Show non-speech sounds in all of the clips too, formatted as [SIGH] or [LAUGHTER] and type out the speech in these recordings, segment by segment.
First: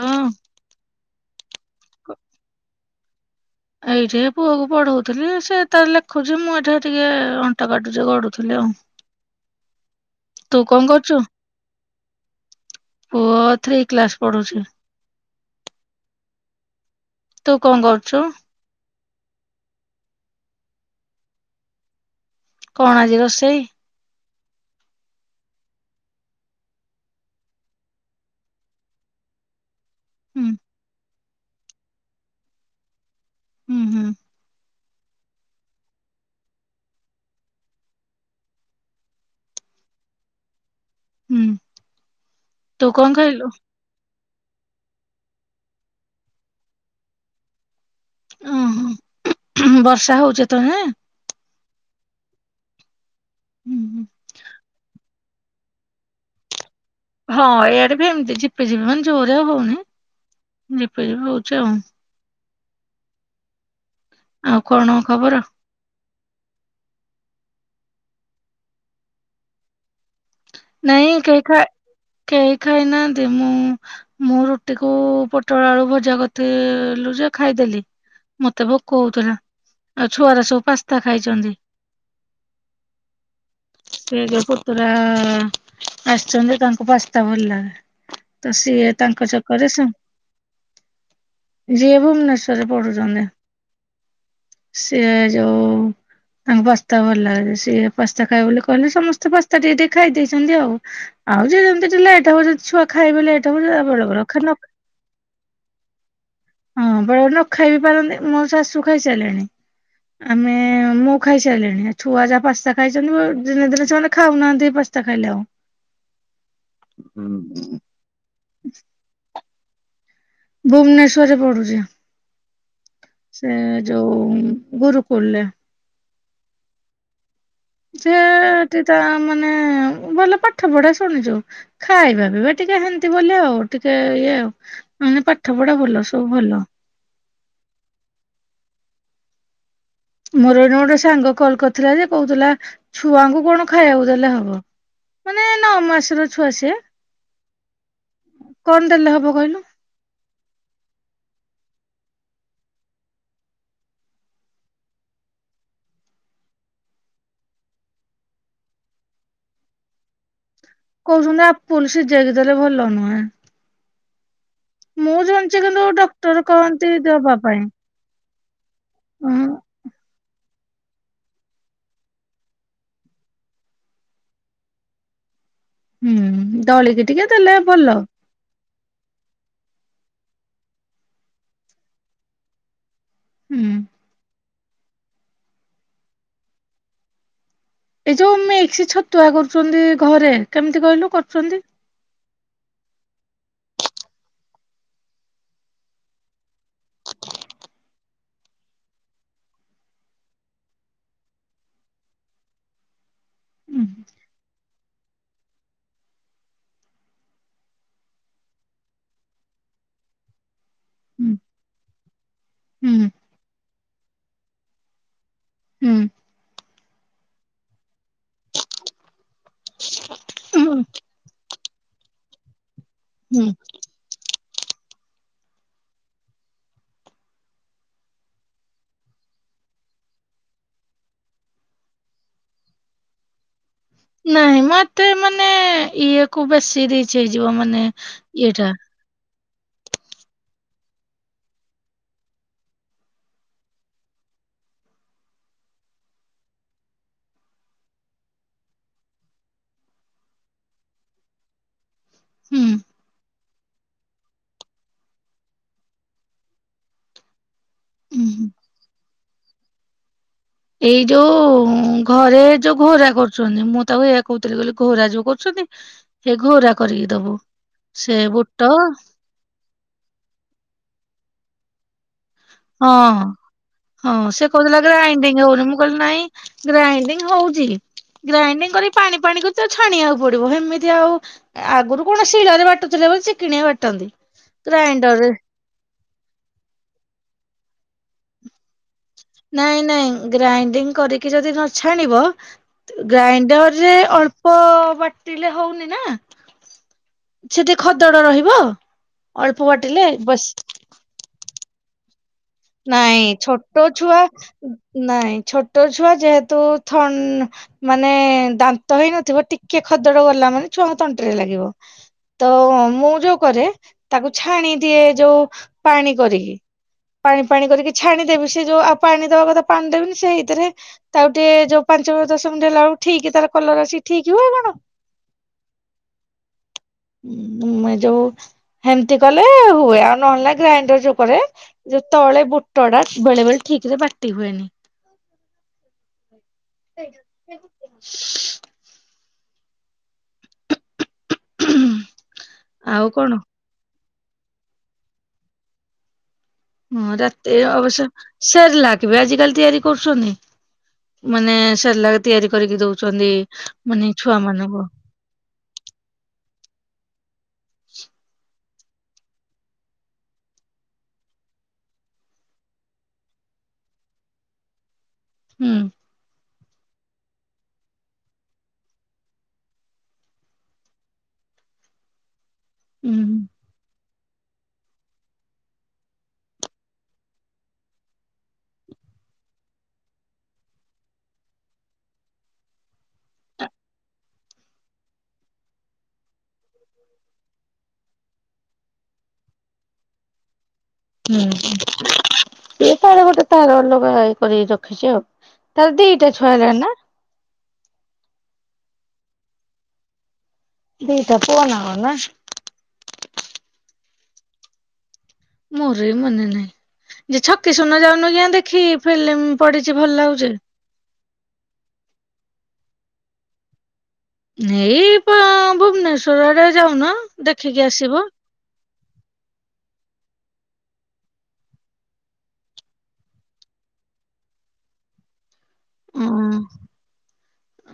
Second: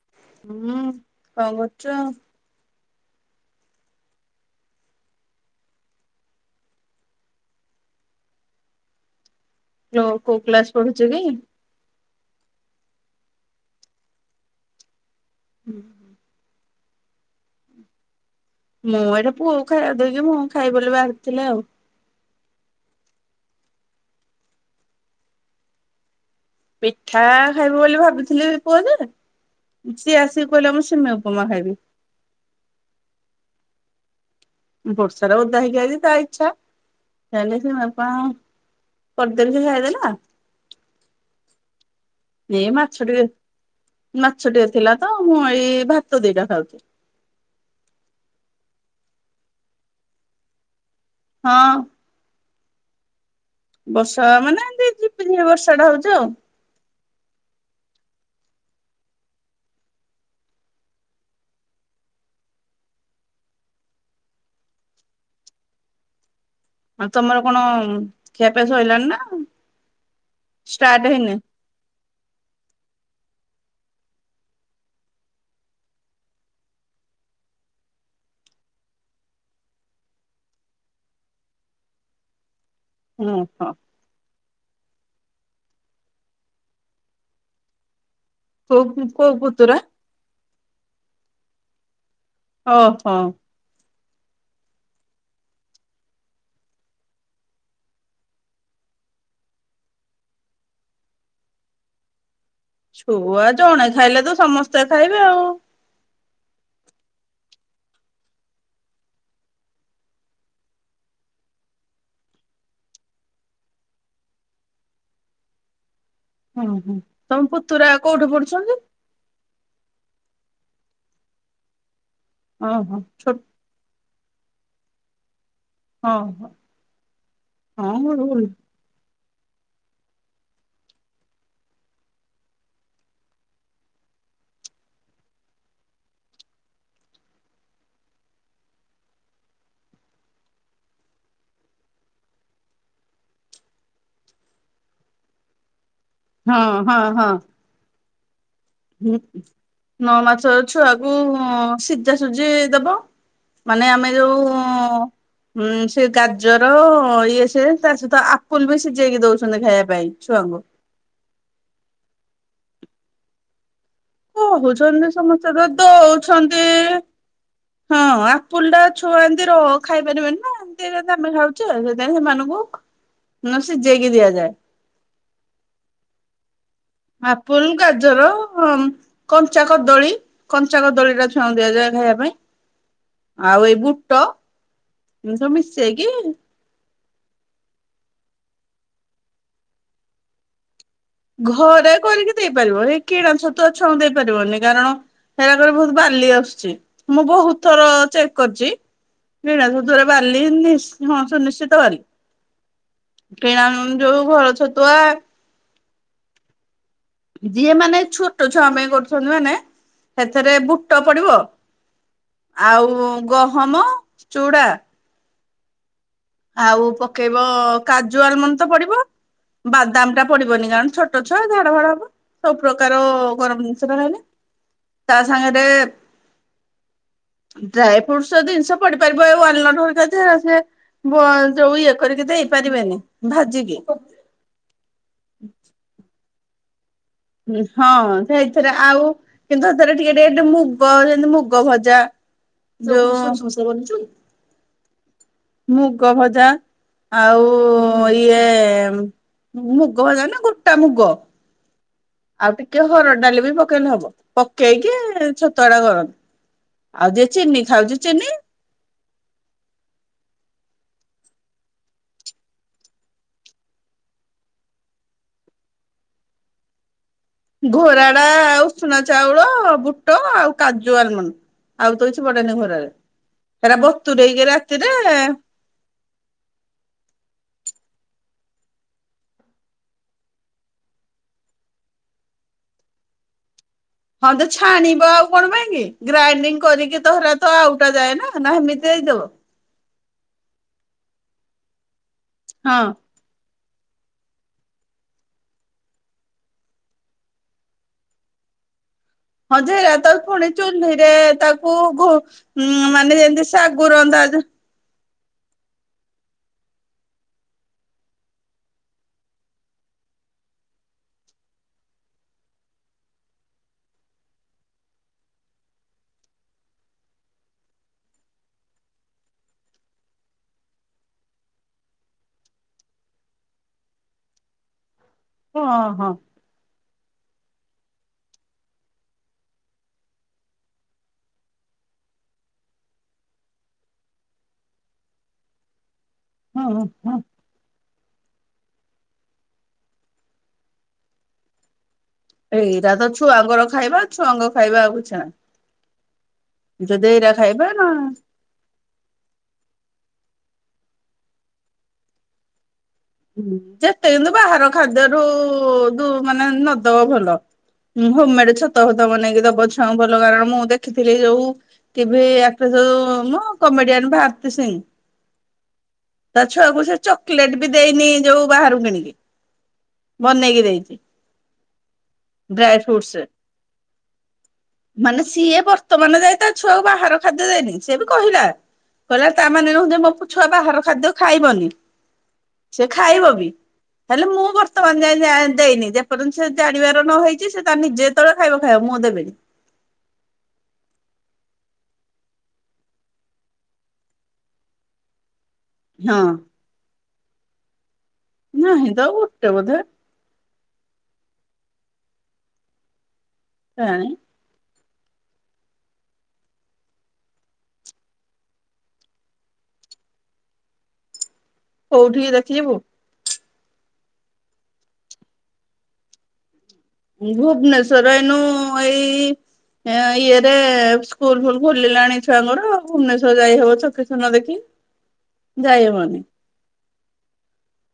ହଁ ହୁଁ କଣ କରୁଚ? [INAUDIBLE] ଏଇଠି ପୁଅକୁ ପଢଉଥିଲି ସେ ତ ଲେଖୁଛି ମୁଁ ଏଇଠା ଟିକେ ଅଣ୍ଟା କାଟୁଛି ଗଡୁଥିଲି ଆଉ। ର କୋଉ ତୁ କ୍ଲାସ କଣ ପଢୁଛି କରୁଛୁ କି? [INAUDIBLE] ପୁଅ ଥ୍ରୀ କ୍ଲାସ ପଢୁଛି। ଉଁ ହୁଁ। ତୁ କଣ କରୁଛୁ ମୁଁ ଏଇଟି ପୁଅକୁ ଖାଇବାକୁ ଦେଇକି ମୁଁ ଖାଇବ ବୋଲି ବାହାରିଥିଲି ଆଉ କଣ ଆଜି ରୋଷେଇ ପିଠା ଖାଇବି ବୋଲି ଭାବୁଥିଲି ପୁଅ ଯେ ସିଏ ଆସିକି ହୁଁ କହିଲା ମୁଁ ସିମା ପୁମା ଖାଇବି ହୁଁ ହୁଁ [UNINTELLIGIBLE] ହୁଁ ତୁ କଣ ଖାଇଲୁ ମାଛଟିଏ ଥିଲା ତ ମୁଁ ଏଇ ଭାତ ଦିଟା ଖାଉଛି ଓହୋ ବର୍ଷା ହଉଛ ତ ହେଁ ହଁ ବର୍ଷା ମାନେ ଏମ୍ ତି ଝ ବର୍ଷା ଟା ହଉଛି ଆଉ ହଁ ଏଇଆଡେ ବି ଏମିତି ଝିପିଝିପି ମାନେ ଜୋରେ ଆଉ ହଉନି ଝିପିଝିପି ହଉଚି ଆଉ ଆଉ କଣ ଖବର ଆଉ ତମର କଣ ଖିଆପିଆ ସରିଲାଣି ନା ଷ୍ଟାର୍ଟ ନାଇଁ ହେଇନି? କେହି ଖା ଖାଇ ନାହାଁନ୍ତି ମୁଁ ମୁଁ ରୁଟି କୁ ପୋଟଳ ଆଳୁ ଭଜା କରିଥିଲୁ ଯେ ଖାଇଦେଲି ମତେ ଭୋକ ହଉଥିଲା ଆଉ ଛୁଆର ସବୁ ପାସ୍ତା ଖାଇଛନ୍ତି ଓଁ ହୋ [INAUDIBLE] ଆସଛନ୍ତି ତାଙ୍କୁ ପାସ୍ତା ଭଲ ଲାଗେ ତ ସିଏ କୋଉ ତାଙ୍କ କୋଉ ଚଛକରେ ପୁତୁରା? ସା ଯିଏ ଭୁବନେଶ୍ୱରରେ ଓହୋ ପଢୁଛନ୍ତି ସିଏ ଯୋଉ ତାଙ୍କ ପାସ୍ତା ଭଲ ଲାଗେ ସିଏ ପାସ୍ତା ଖାଇବେ ବୋଲି କହିଲେ ସମସ୍ତେ ପାସ୍ତା ଟିକେ ଟିକେ ଖାଇଦେଇ ନ୍ତୀ ଆଉ ଆଉ ଯେମିତି ଲେଟ୍ ହେବା ଯଦି ଖାଇବେ ଲେଟ୍ ଛୁଆ ହବ ବେଳେ ଜଣେ ବେଳେ ଖାଇଲେ ତ ନ ସମସ୍ତେ ଖାଇବେ ଆଉ ହଁ ବେଳେ ବେଳେ ନ ଖାଇ ବିି ପାରନ୍ତି ମୋ ଶାଶୁ ଖାଇସାରିଲେଣି ଆମେ ମୁଁ ଖାଇସାରିଲିଣି ଛୁଆ ଯାହା ପାସ୍ତା ଖାଇଛନ୍ତି ଦିନେ ଦିନେ ସେମାନେ ଖାଉନାହାନ୍ତି ପାସ୍ତା ଖାଇଲେଉ [UNINTELLIGIBLE] ତମ ପୁତୁରା କୋଉଠି ପଡୁ ସ୍ଵନ୍ଦିପ ବୁବନେଶ୍ଵରରେ ପଡୁଛି ଓହୋ ଛୋଟ ସେ ଯୋଉ ହୁଁ ଗରୁକୁଲ ରେ ହଁ [UNINTELLIGIBLE] ରୁଲ ସେଟିଟା ମାନେ ଭଲ ପାଠ ପଢା ଶୁଣିଛୁ ଖାଇବା ପିଇବା ଟିକେ ଏନ୍ତ ବୋଲି ଆଉ ଟିକେ ଇଏ ପାଠ ପଢା ଭଲ ସବୁ ଭଲ ମୋର ଏଣ ଗୋଟେ ସାଙ୍ଗ କଲ କରିଥିଲା ଯେ କହୁଥିଲା ଛୁଆଙ୍କୁ କଣ ଖାଇବାକୁ ଦେଲେ ହବ ମାନେ ନଅମାସ ହଁ ହଁ ହଁ [INAUDIBLE] ହୁଁ ହବ କହିଲୁ ନଅ ମାସ ଅଛୁ ଆ [UNINTELLIGIBLE] ସିଝା ସୁଝି ଦବ ମାନେ ଆମେ ଯୋଉ ସେ ଗାଜର ଇଏ ସ ତା ସହିତ ଆପୁଲ ବି ସିଝେଇକି ଦଉଛନ୍ତି ଖାଇବା ପାଇଁ ଛୁଆଙ୍କୁ କହୁଛନ୍ତି ଆ ପଲସ ଯାଇକି ଦେଲେ ଭଲ ନୁହେଁ। କହୁଛନ୍ତି ମୁଁ ସମସ୍ତେ ଜାଣିଛି ତ କିନ୍ତୁ ଡକ୍ଟର ଦଉଛନ୍ତି କହନ୍ତି ଦବା ପାଇଁ ହଁ। ଫୁଲଟା ଛୁଆ ଉଁ ଏମିତି ର ଖାଇ ପାରିବେନି ନା ଏମିତି ଆମେ ଖାଉଛେ ସେଥିାଇଁ ସେମାନଙ୍କୁ ସିଝେଇକି ଦିଆଯାଏ। [INAUDIBLE] ହୁଁ। ଦଳିକି ଟିକେ ଦେଲେ ଆପୁଲ ଭଲ ଗାଜର କଞ୍ଚା କଦଳୀ କଞ୍ଚା କଦଳୀ ଟା ଛୁଆଁ ଦିଆଯାଏ ଖାଇବା ପାଇଁ। ହୁଁ ଆଉ ଇ ବୁଟ ସମସ୍ତ ଆ କି? ଏଇ ଯୋଉ ମସି ଛତୁଆ କରୁଛନ୍ତି ଘରେ କେମିତି କହିଲୁ? କରୁଛନ୍ତି? ଘରେ କରିକି ଦେଇପାରିବ ଏଇ କିଣା ଛତୁଆ ଛୁଉଁ ଦେଇ ପାରିବନି କାରଣ ହେରାକରେ ବହୁତ ବାଲି ଆସୁଛି ମୁଁ ବହୁତ ଥର ଚେକ୍ କରିଛି କିଣା ଛତୁଆରେ ବାଲି ହଁ ସୁନିଶ୍ଚିତ ବାଲି କିଣା ହୁଁ ଯୋଉ ଘର ଛତୁଆ ଯିଏ ମାନେ ଛୋଟ ଛୁଆ ପାଇଁ କରୁଛନ୍ତି ମାନେ ସେଥିରେ ବୁଟ ହୁଁ ପଡିବ ଆଉ ହୁଁ ଗ ହମ ଚୋଡ଼ା ଆଉ ପକେଇବ କାଜୁ ଆଲମଣ୍ଡ ତ ପଡିବ ବାଦାମ ଟା ହୁଁ ପଡିବନି କାରଣ ଛୋଟ ଛୁଆ ଝାଡ ଫାଡ ହବ ସବୁ ପ୍ରକାର ହୁଁ। ଗରମ ଜିନିଷଟ ରହ ତା ସାଙ୍ଗରେ [INAUDIBLE] ଡ୍ରାଇ ଫ୍ରୁଟସ ଜିନିଷ ପଡିପାରିବ ଟ ଯୋଉ ଇଏ କରିକି ଦେଇ ପାରିବେନି ଭାଜିକି ନାଇଁ ମତେ ମାନେ ଇଏ ଖୁବ ଅ ସିରି ହଁ ସେଇଥିରେ ଆଉ କିନ୍ତୁ ସେଥରେ ଟିକେ ଟିକେ ମୁଗ ଯେମିତି ମୁଗ ଭଜା ଯୋଉ ମୁଗ ଭଜା ଆଉ ଇଏ ମୁଗ ଭଜା ନା ଗୋଟା ମୁଗ ଆଉ ହୁଁ ଟିକେ ହର ଡାଲି ବି ପକେଇଲେ ହବ। ପକେଇକି ଛତଡା ଦଳ ଆଉ ଯିଏ ଚିନି ଖାଉଛି ଚିନି [INAUDIBLE] ହୁଁ। ଏଇ ଯୋଉ ଘରେ ଯୋଉ ଘୋରା କରୁଛନ୍ତି ମୁଁ ତାକୁ ଏଇଆ କହୁଥିଲି ବୋଲି ଘୋରା ଯୋଉ କରୁଛନ୍ତି ସେ ଘୋରା କରିକି ଦବୁ। ସେ ଘରାଡା ବୁଟ ଉସୁୁନା ଚାଉଳ ବୁ ଟ ଆଉ କାଜୁ ଆଲମଣ୍ଡ। ଆଉ ତ କିଛି ପଡେନି ହଁ ଘୋରାରେ ହେରା ହଁ ବତୁରେଇକି ସେ କହୁଥିଲା ରାତିରେ ଗ୍ରାଇଣ୍ଡିଙ୍ଗ ହଉନି ମୁଁ କହିଲି ନାଇଁ ଗ୍ରାଇଣ୍ଡିଙ୍ଗ ହଉଛି ଗ୍ରାଇଡିଙ୍ଗ କରି ପାଣି ପାଣି କରି ତାକୁ ଛାଣିବାକୁ ପଡିବ ସେମିତି ଆଉ ଆଗରୁ କଣ ଶିଳରେ ବାଟୁଥିଲେ ବୋଲି ସେ କିଣିବା ହଁ ତ ଛାଣିବ ଆଉ କଣ ପାଇଁ କି? ଗ୍ରାଇଣ୍ଡିଙ୍ଗ କରିକି ତ ହେରାତ ଆଉଟା ଯାଏ ନା ନା ହେମିତି ଦେଇଦବ। ନାଇଁ ନାଇଁ ଗ୍ରାଇଡିଙ୍ଗ କରିକି ଯଦି ନଛାଣିବ ହଁ ଗ୍ରାଇଣ୍ଡର ରେ ଅଳ୍ପ ବାଟିଲେ ହଉନି ନା ସେଠି ଖଦଡ ରହିବ। ଅଳ୍ପ ହଁଯେ ବାଟିଲେ ତାକୁ ବସ୍ ପୁଣି ଚୁହ୍ନହି ରେ ତା ଓହୋ। ନାଇଁ ଛୋଟ ଛୁଆ। ନାଇଁ ଛୋଟ ଛୁଆ ଯେହେତୁ ଥ ମାନେ ଦାନ୍ତ ହେଇନଥିବ ଟିକେ ଖଦଡ ଗଲା ମାନେ ଛୁଆଙ୍କ ତଣ୍ଟିରେ ଲାଗିବ ତ ମୁଁ ଯୋଉ କରେ ତାକୁ ଛାଣି ଦିଏ ଯୋଉ ପାଣି କରିକି। ପାଣି ପାଣି କରିକି ଛାଣିଦେବି ସେ ଯୋଉ ଆଉ ପାଣି ଦବା କଥା ପାଣି ଦେବିନି ସେଇଥିରେ ତାକୁ ଟିକେ ଯୋଉ ପାଞ୍ଚ ଦଶ ମିନିଟ ହେଲା ବେଳକୁ ଠିକ ତାର କଲର ଆସିକି ଠିକ ହୁଏ ଆଉ କଣ। ହଁ ହଁ। ଯୋଉ ହେମିତି କଲେ ହୁଏ ଆଉ ନହେଲେ ନା ଗ୍ରାଇଣ୍ଡର ଯୋଉ କରେ। ଯେ ତଳେ ବୁଟ ଟା ବେଳେ ବେଳେ ଠିକ ରେ ବାଟି ହୁଏନି। ହଁ ହଁ। [INAUDIBLE] ଏଇରା ଆଉ ତ କଣ ଛୁଆଙ୍କର ଖାଇବା। ଛୁଆଙ୍ଗ ଖାଇବା ଆକୁ କିଛି ଆନି। ହଁ ରାତିରେ ନା ଅବଶ୍ୟ ସାର୍ ଲାଗିବେ ଆଜିିକାଲି ତିଆରି। କରୁଛନ୍ତି ମାନେ ସାଲାର୍ ତିଆରି କରିକି ଦଉଛନ୍ତି। ହୁ ମାନେ ଯେତେ ହେଲେ ଛୁଆ ବାହାର ମାନଙ୍କୁ ଖାଦ୍ୟରୁ ତୁ ମାନେ ନ [UNINTELLIGIBLE] ଭଲ ହୋମେଡ ଛତୁଆ ଫତୁଆ ବନେଇକି ଦବ ଛୁଆଙ୍କୁ ଭଲ କାରଣ ମୁଁ ଦେଖିଥିଲି ଯୋଉ ଟିଭି ଆସେ ଯୋଉ ମୋ କମେଡିଆନ ଭାରତୀ ସିଂ। ହୁଁ। ତା ଛୁଆକୁ ସେ ଚକିଲେଟ ବି ଦେଇନି ଯୋଉ ବାହାରୁ କିଣିକି ବନେଇକି ଦେଇଛି। ଡ୍ରାଇ ହୁଁ ଫ୍ରୁଟ୍ସ୍। ମାନେ ସିଏ ବର୍ତ୍ତମାନ ଯାଏ ତା ଛୁଆକୁ ବାହାର ଖାଦ୍ୟ ଦେଇନି ସେ ବି କହିଲା କହିଲା ତାମାନେ ନୁହଜେ ମୋୁ ଛୁଆ ବାହାର ଖାଦ୍ୟ ଖାଇବନି। ସେ ଖାଇବ ବି ହେଲେ ମୁଁ ବର୍ତ୍ତମାନ ଯାଏ ଦେଇନି ଯେପର୍ଯ୍ୟନ୍ତ ସେ ଜାଣିବାର ନ ହେଇଛି ସେ ତା ନିଜେ ଯେତେବେଳେ ଖାଇବ ଖାଇବ ମୁଁ ଦେବନି। ହୁଁ ସେ ତାର ଗୋଟେ ତାର ଅଲଗା ଇଏ କରିକି ରଖିଛି ଆଉ। ତାର ଦିଟା ଛୁଆ ହେଲାଣି ନା? ନହିଁ ତ ଆଉ ଗୋଟେ ବୋଧେ। ଦି ପ୍ରକାର ର ନା। କାଇଁ। ମୋର ବି ମନେ ନାହିଁ, ଯେ ଛକିଶୂନ ଯାଉନିଜ୍ଞା ଦେଖି ଫିଲ୍ମ ପଡିଚି ଭଲ ଲାଗୁଛି। କୋଉଠିକି ଦେଖିଯିବୁ? ହେଇ ପ ଭୁବନେଶ୍ୱରେ। ଭୁବନେଶ୍ଵର ଏଇନୁ ଏଇ ଇଏରେ ସ୍କୁଲ ଫୁଲ୍ ଖୋଲିଲାଣି ଛୁଆଙ୍କର ଭୁବନେଶ୍ଵର ଯାଇ ହବ ଛକିଶୂନ ଦେଖି। ଓ ଯାଇହବନି।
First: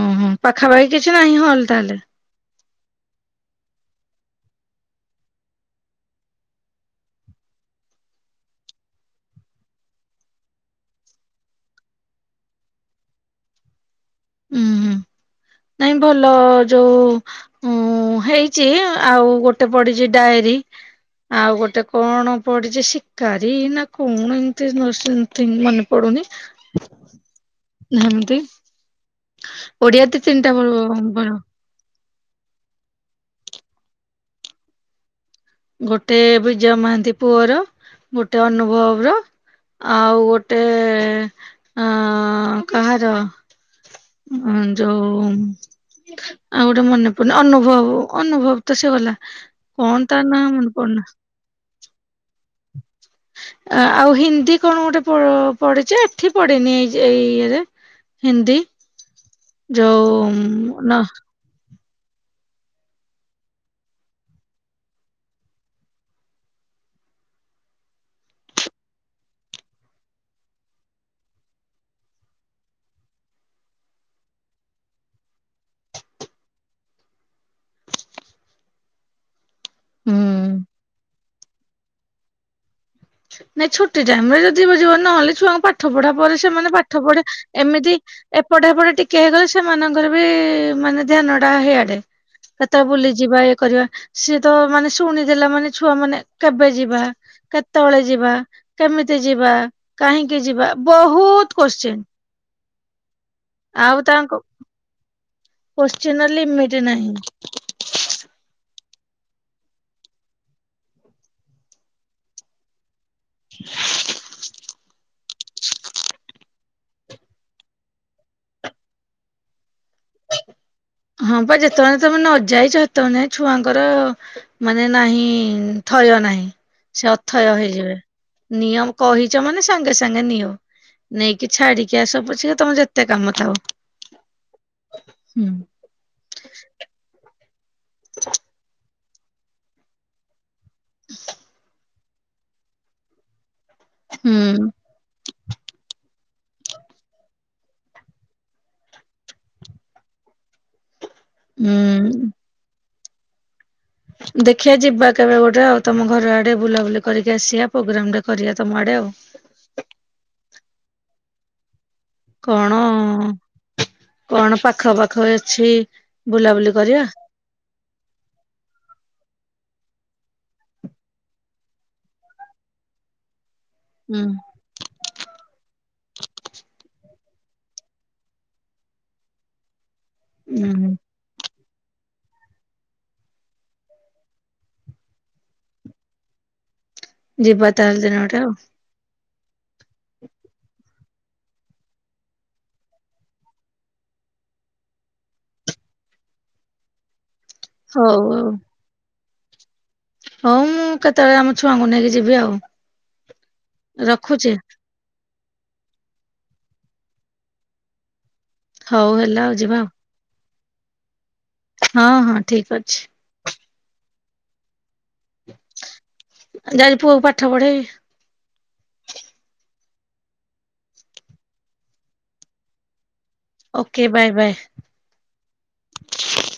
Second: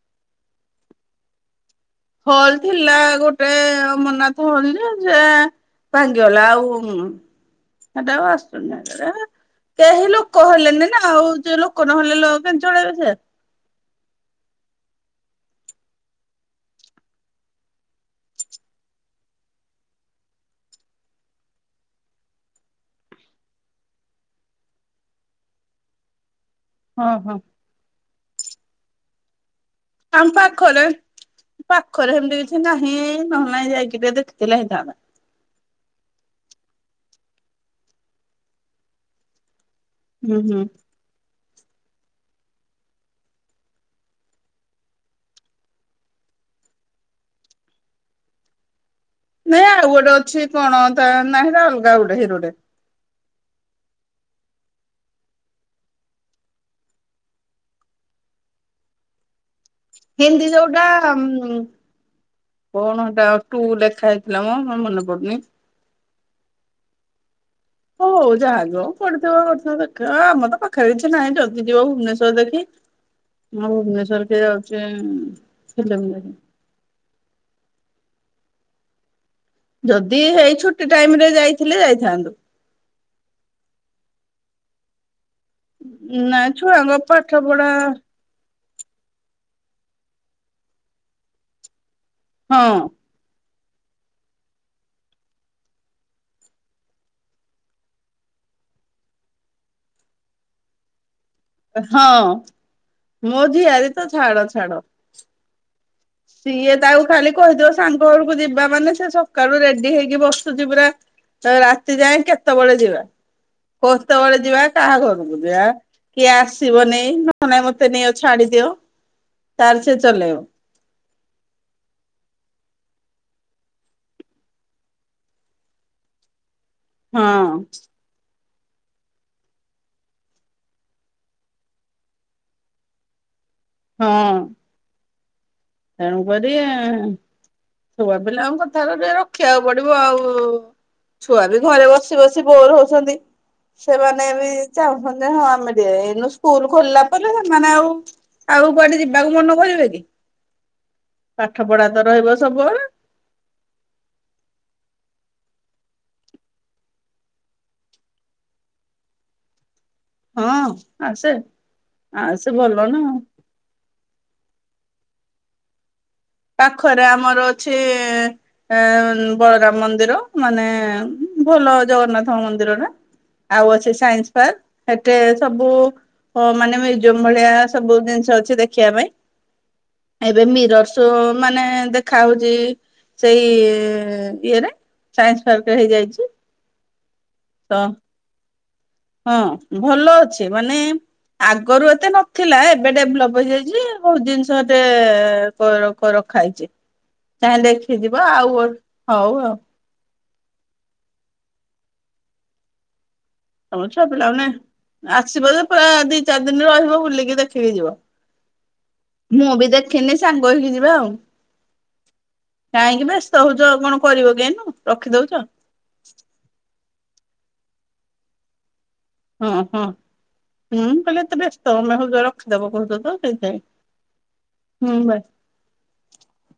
ଓହୋ ପାଖାପାଖି କିଛି ନାହିଁ ହଲ୍। ତାହାଲେ। ହଲ୍ ଥିଲା ଗୋଟେ ଅମରନାଥ ହଲ୍। ଯେ ଯାଆ ଭାଙ୍ଗିଗଲା ଆଉ ସେଟା ଆସୁନି କେହି ଲୋକ ହେଲେଣିି ନା ଆଉ ଯୋଉ ଲୋକ ନହେଲେ କେମିତି ଚଳେଇବେ ସେ। ହୁଁ ହୁଁ ନାଇଁ ଭଲ ଯୋଉ ଉଁ ହେଇଛି ଆଉ ଗୋଟେ ପଡିଛି ଡାଏରୀ, ଆଉ ଗୋଟେ କଣ ପଡିଛି ଶିକାରୀ ନା କଣ ଏମତି ସେମ ମନେ ପଡୁନି। ହଁ ହଁ। ଧମତି। ଓଡିଆ ତ ଆମ ତିନିଟା ବ ପାଖରେ ବଡ। ପାଖରେ ସେମିତି କିଛି ନାହିଁ ନହେଲେ ନାହିଁ ଯାଇକି ତ ଟିକେ ଦେଖିଥିଲେ ହେଇଥାନ୍ତା। ଗୋଟେ ବିଜୟ ମହାନ୍ତି ପୁଅର, ଗୋଟେ ଅନୁଭବର। ଆଉ ହୁଁ ଗୋଟେ ହୁଁ ଏ। ହଁ କାହାର? ହଁ ଯୋଉ ଆଉଗୋଟେ ମନେ ପଡିଲା ଅନୁଭବ ଅନୁଭବ ତ ସେ ଗଲା। ନାଇଁ ଆଉ କଣ ଗୋଟେ ତା ନାଁ ଅଛି ମନେ କଣ ପଡୁନି ତା ନାହିଁ ଅଲଗା ଗୋଟେ। ହିରୋଟେ। ଆଉ ହିନ୍ଦୀ କଣ ଗୋଟେ ପ ପଢଚି, ଏଠି ପଢନି ଏଇ ଏଇ ଇଏରେ ହିନ୍ଦୀ। ଯୋଉ ହିନ୍ଦୀ ଯେଉଟା ନା ଉମ୍ ଉମ୍ କଣ ସେଟା ଟୁ ଲେଖା ହେଇଥିଲା ମ ମନେ ପଡୁନି। ହଉଉ ଯାହାବିହଉ ପଡିଥିବ କଥା ଦେଖି ଆମ ତ ପାଖରେ କିଛି ନାହିଁ ଯଦି ଯିବ ଭୁବନେଶ୍ୱର ଦେଖି ମୁଁ ଭୁବନେଶ୍ୱର କେ ଯାଉଛି ଦେଖି। ଯଦି ହୁଁ ଏଇ ଛୁଟି ଟାଇମ ରେ ଯାଇଥିଲେ, ଯାଇଥାନ୍ତୁ। ନାଇଁ ଛୁଟି ଟାଇମ ରେ ଯଦି ଯିବ ନହେଲେ। ଛୁଆଙ୍କୁ ପାଠପଢା ପରେ ନା ସେମାନେ ଛୁଆଙ୍କ ପାଠ ପଢେ ପଢା ଏମିତି ଏପ୍ ପଢ଼ାପଢ଼ି ଟିକେ ହେଇଗଲେ, ସେମାନଙ୍କର ବି ମାନେ ଧ୍ୟାନଟା ହେଇଆଡ଼େ। ହଁ କଥା ବୁଲିଯିବା ଏ। କରିବା ସିଏ ତ ମାନେ ଶୁଣିଦେଲା ମାନେ ଛୁଆମାନେ କେବେ ଯିବା କେତ୍ କେତେବେଳେ ଯିବା କେମିତି ଯିବା କାହିଁକି ଯିବା ବହୁତ୍। ହଁ। ମୋ ଆଉ ଝିଆରୀତ ତାଙ୍କ ଛାଡ ଛାଡ। କୋଶ୍ଚିିନ ର ସିଏ ଲିମିଟ ତାକୁ ନାହିଁ। ଖାଲି କହିଦବ ସାଙ୍ଗ ବେଳକୁ ଯିବା ମାନେ ସେ ସକାଳୁ ରେଡି ହେଇକି ବସୁଛି ପରା ରାତି ଯାଏ କେତେବେଳେ ଯିବା ଖୋସ୍ତ ବଳେ ଯିବା କାହା ଘର ବୁ [UNINTELLIGIBLE] କିଏ ଆସିବନି ନହେ ନାଇ ମତେ ନେଇଅ ଛାଡିଦିଅ ତାର ସେ ଚଲେଇବ ହଁ ବା ଯେତେବେଳେ ତମେ ନ ଯାଇଛ ସେତେବେଳେ ଛୁଆଙ୍କର ମାନେ ନାହିଁ ଥୟ ନାହିଁ ସେ ଅଥୟ ହଁ ହେଇଯିବେ ନିଅମ କହିଛ ମାନେ ସାଙ୍ଗେ ସାଙ୍ଗେ ନିଅ ନେଇକି ଛାଡିକି ଆସ ପଛେ ତମେ ଯେତେ କାମ ଥାଉ ହଁ [INAUDIBLE] ତାଣୁପଦିଆ। ଛୁଆ ପିଲା ଆମ କଥା ଗୁରା। ରଖିବାକୁ ପଡିବ ଆଉ। ଛୁଆ ବି ଘରେ ବସ ବ ବସି ବୋର ହସନ୍ତି। ସେମାନେ ବି ହୁଁ। ଚାହୁଁଛନ୍ତି ଯେ ହଁ ଆମେ ଟେ ଏଇନୁ ସ୍କୁଲ ଖୋଲିଲା ପରେ ସେମାନେ ଆଉ ଆଉ କୁଆଡେ ଯିବାକୁ ମନ କରିବେ କି? ପାଠ ପଢା ତ ରହିବ ସବୁବେଳେ। ଦେଖିବା ଯିବା କେବେ ଗୋଟେ ଆଉ ତମ ଘର ଆଡେ ବୁଲାବୁଲି କରିକି ଆସିବା ପୋଗ୍ରାମ ଟେ କରିବା ତମ ଆଡେ ଆଉ। ହଁ ଆସେ। ଆସେ କଣ ଭଲ ନା କଣ ପା ପାଖ ପାଖ ଅଛି ବୁଲାବୁଲି ପାଖରେ କରିବା ଆମର ଅଛି ଇ ଈ ମ ବଳରାମ ମନ୍ଦିର ମାନେ ଭଲ ଜଗନ୍ନାଥଙ୍କ ମନ୍ଦିର ଟା। ଆଉ ଅଛି ହୁଁ ସାଇନ୍ସ ପାର୍କ ସେଠେ ସବୁ ମାନେ ମୁ ଜଭଳିଆ ସବୁ ଜିନିଷ ଅଛି ଦେଖିବା ପାଇଁ। ଏବେ ମିର ହୁଁ ମାନେ ଦେଖା ହଉଛି ସେଇ ଇଏରେ ସାଇଁସ ପାର୍କରେ ହେଇଯାଇଛି। ଯିବା ତ ତାର ଦିନ ଗୋଟେ ଆଉ। ହଁ ଭଲ ଅଛି ମାନେ ଆଗରୁ ଏତେ ନଥିଲା ଏବେ ଡେଭଲପ ହେଇଯାଇଛି ବହୁତ ଜିନିଷ ଏଟେ ଏ କ ରଖା ହେଇଛି। ଚାହି ଦେଖି ଯିବା ଆଉ ହଉ ଆଉ। ହଉ ମୁଁ କେତେବେଳେ ଆମ ଛୁଆଙ୍କୁ ନେଇକି ଯିବି ଆଉ। ହଉଛ ପିଲାମାନେ ରଖୁଛି ଆ ଆସିବ ଯେ ପୁରା ଦି ଚାରି ଦିନରେ ରହିବ ବୁଲିକି ଦେଖିକି ଯିବ। ହଉ ହେଲା ଆଉ ମୁଁ ବି ଯିବା ଦେଖିନି ସାଙ୍ଗ କହିକି ଯିବା ଆଉ। ହଁ, ହଁ, ଠିକ କାହିଁକି ବ୍ୟସ୍ତ ଅଛି। କଣ କରିବ କି ଏଇନୁ? ଯାଉଜି ପୁଅକୁ ପାଠ ପଢ଼େଇବି। [INAUDIBLE] ହଁ, ହଁ, ହୁଁ, କହିଲେ ଏତେ ବ୍ୟସ୍ତ ଆମେ ହଉ ରଖିଦବ କହୁଛ ତ। ସେଇଥିପାଇଁ ଓକେ ବାଏ, ହୁଁ ବା ବାଏ।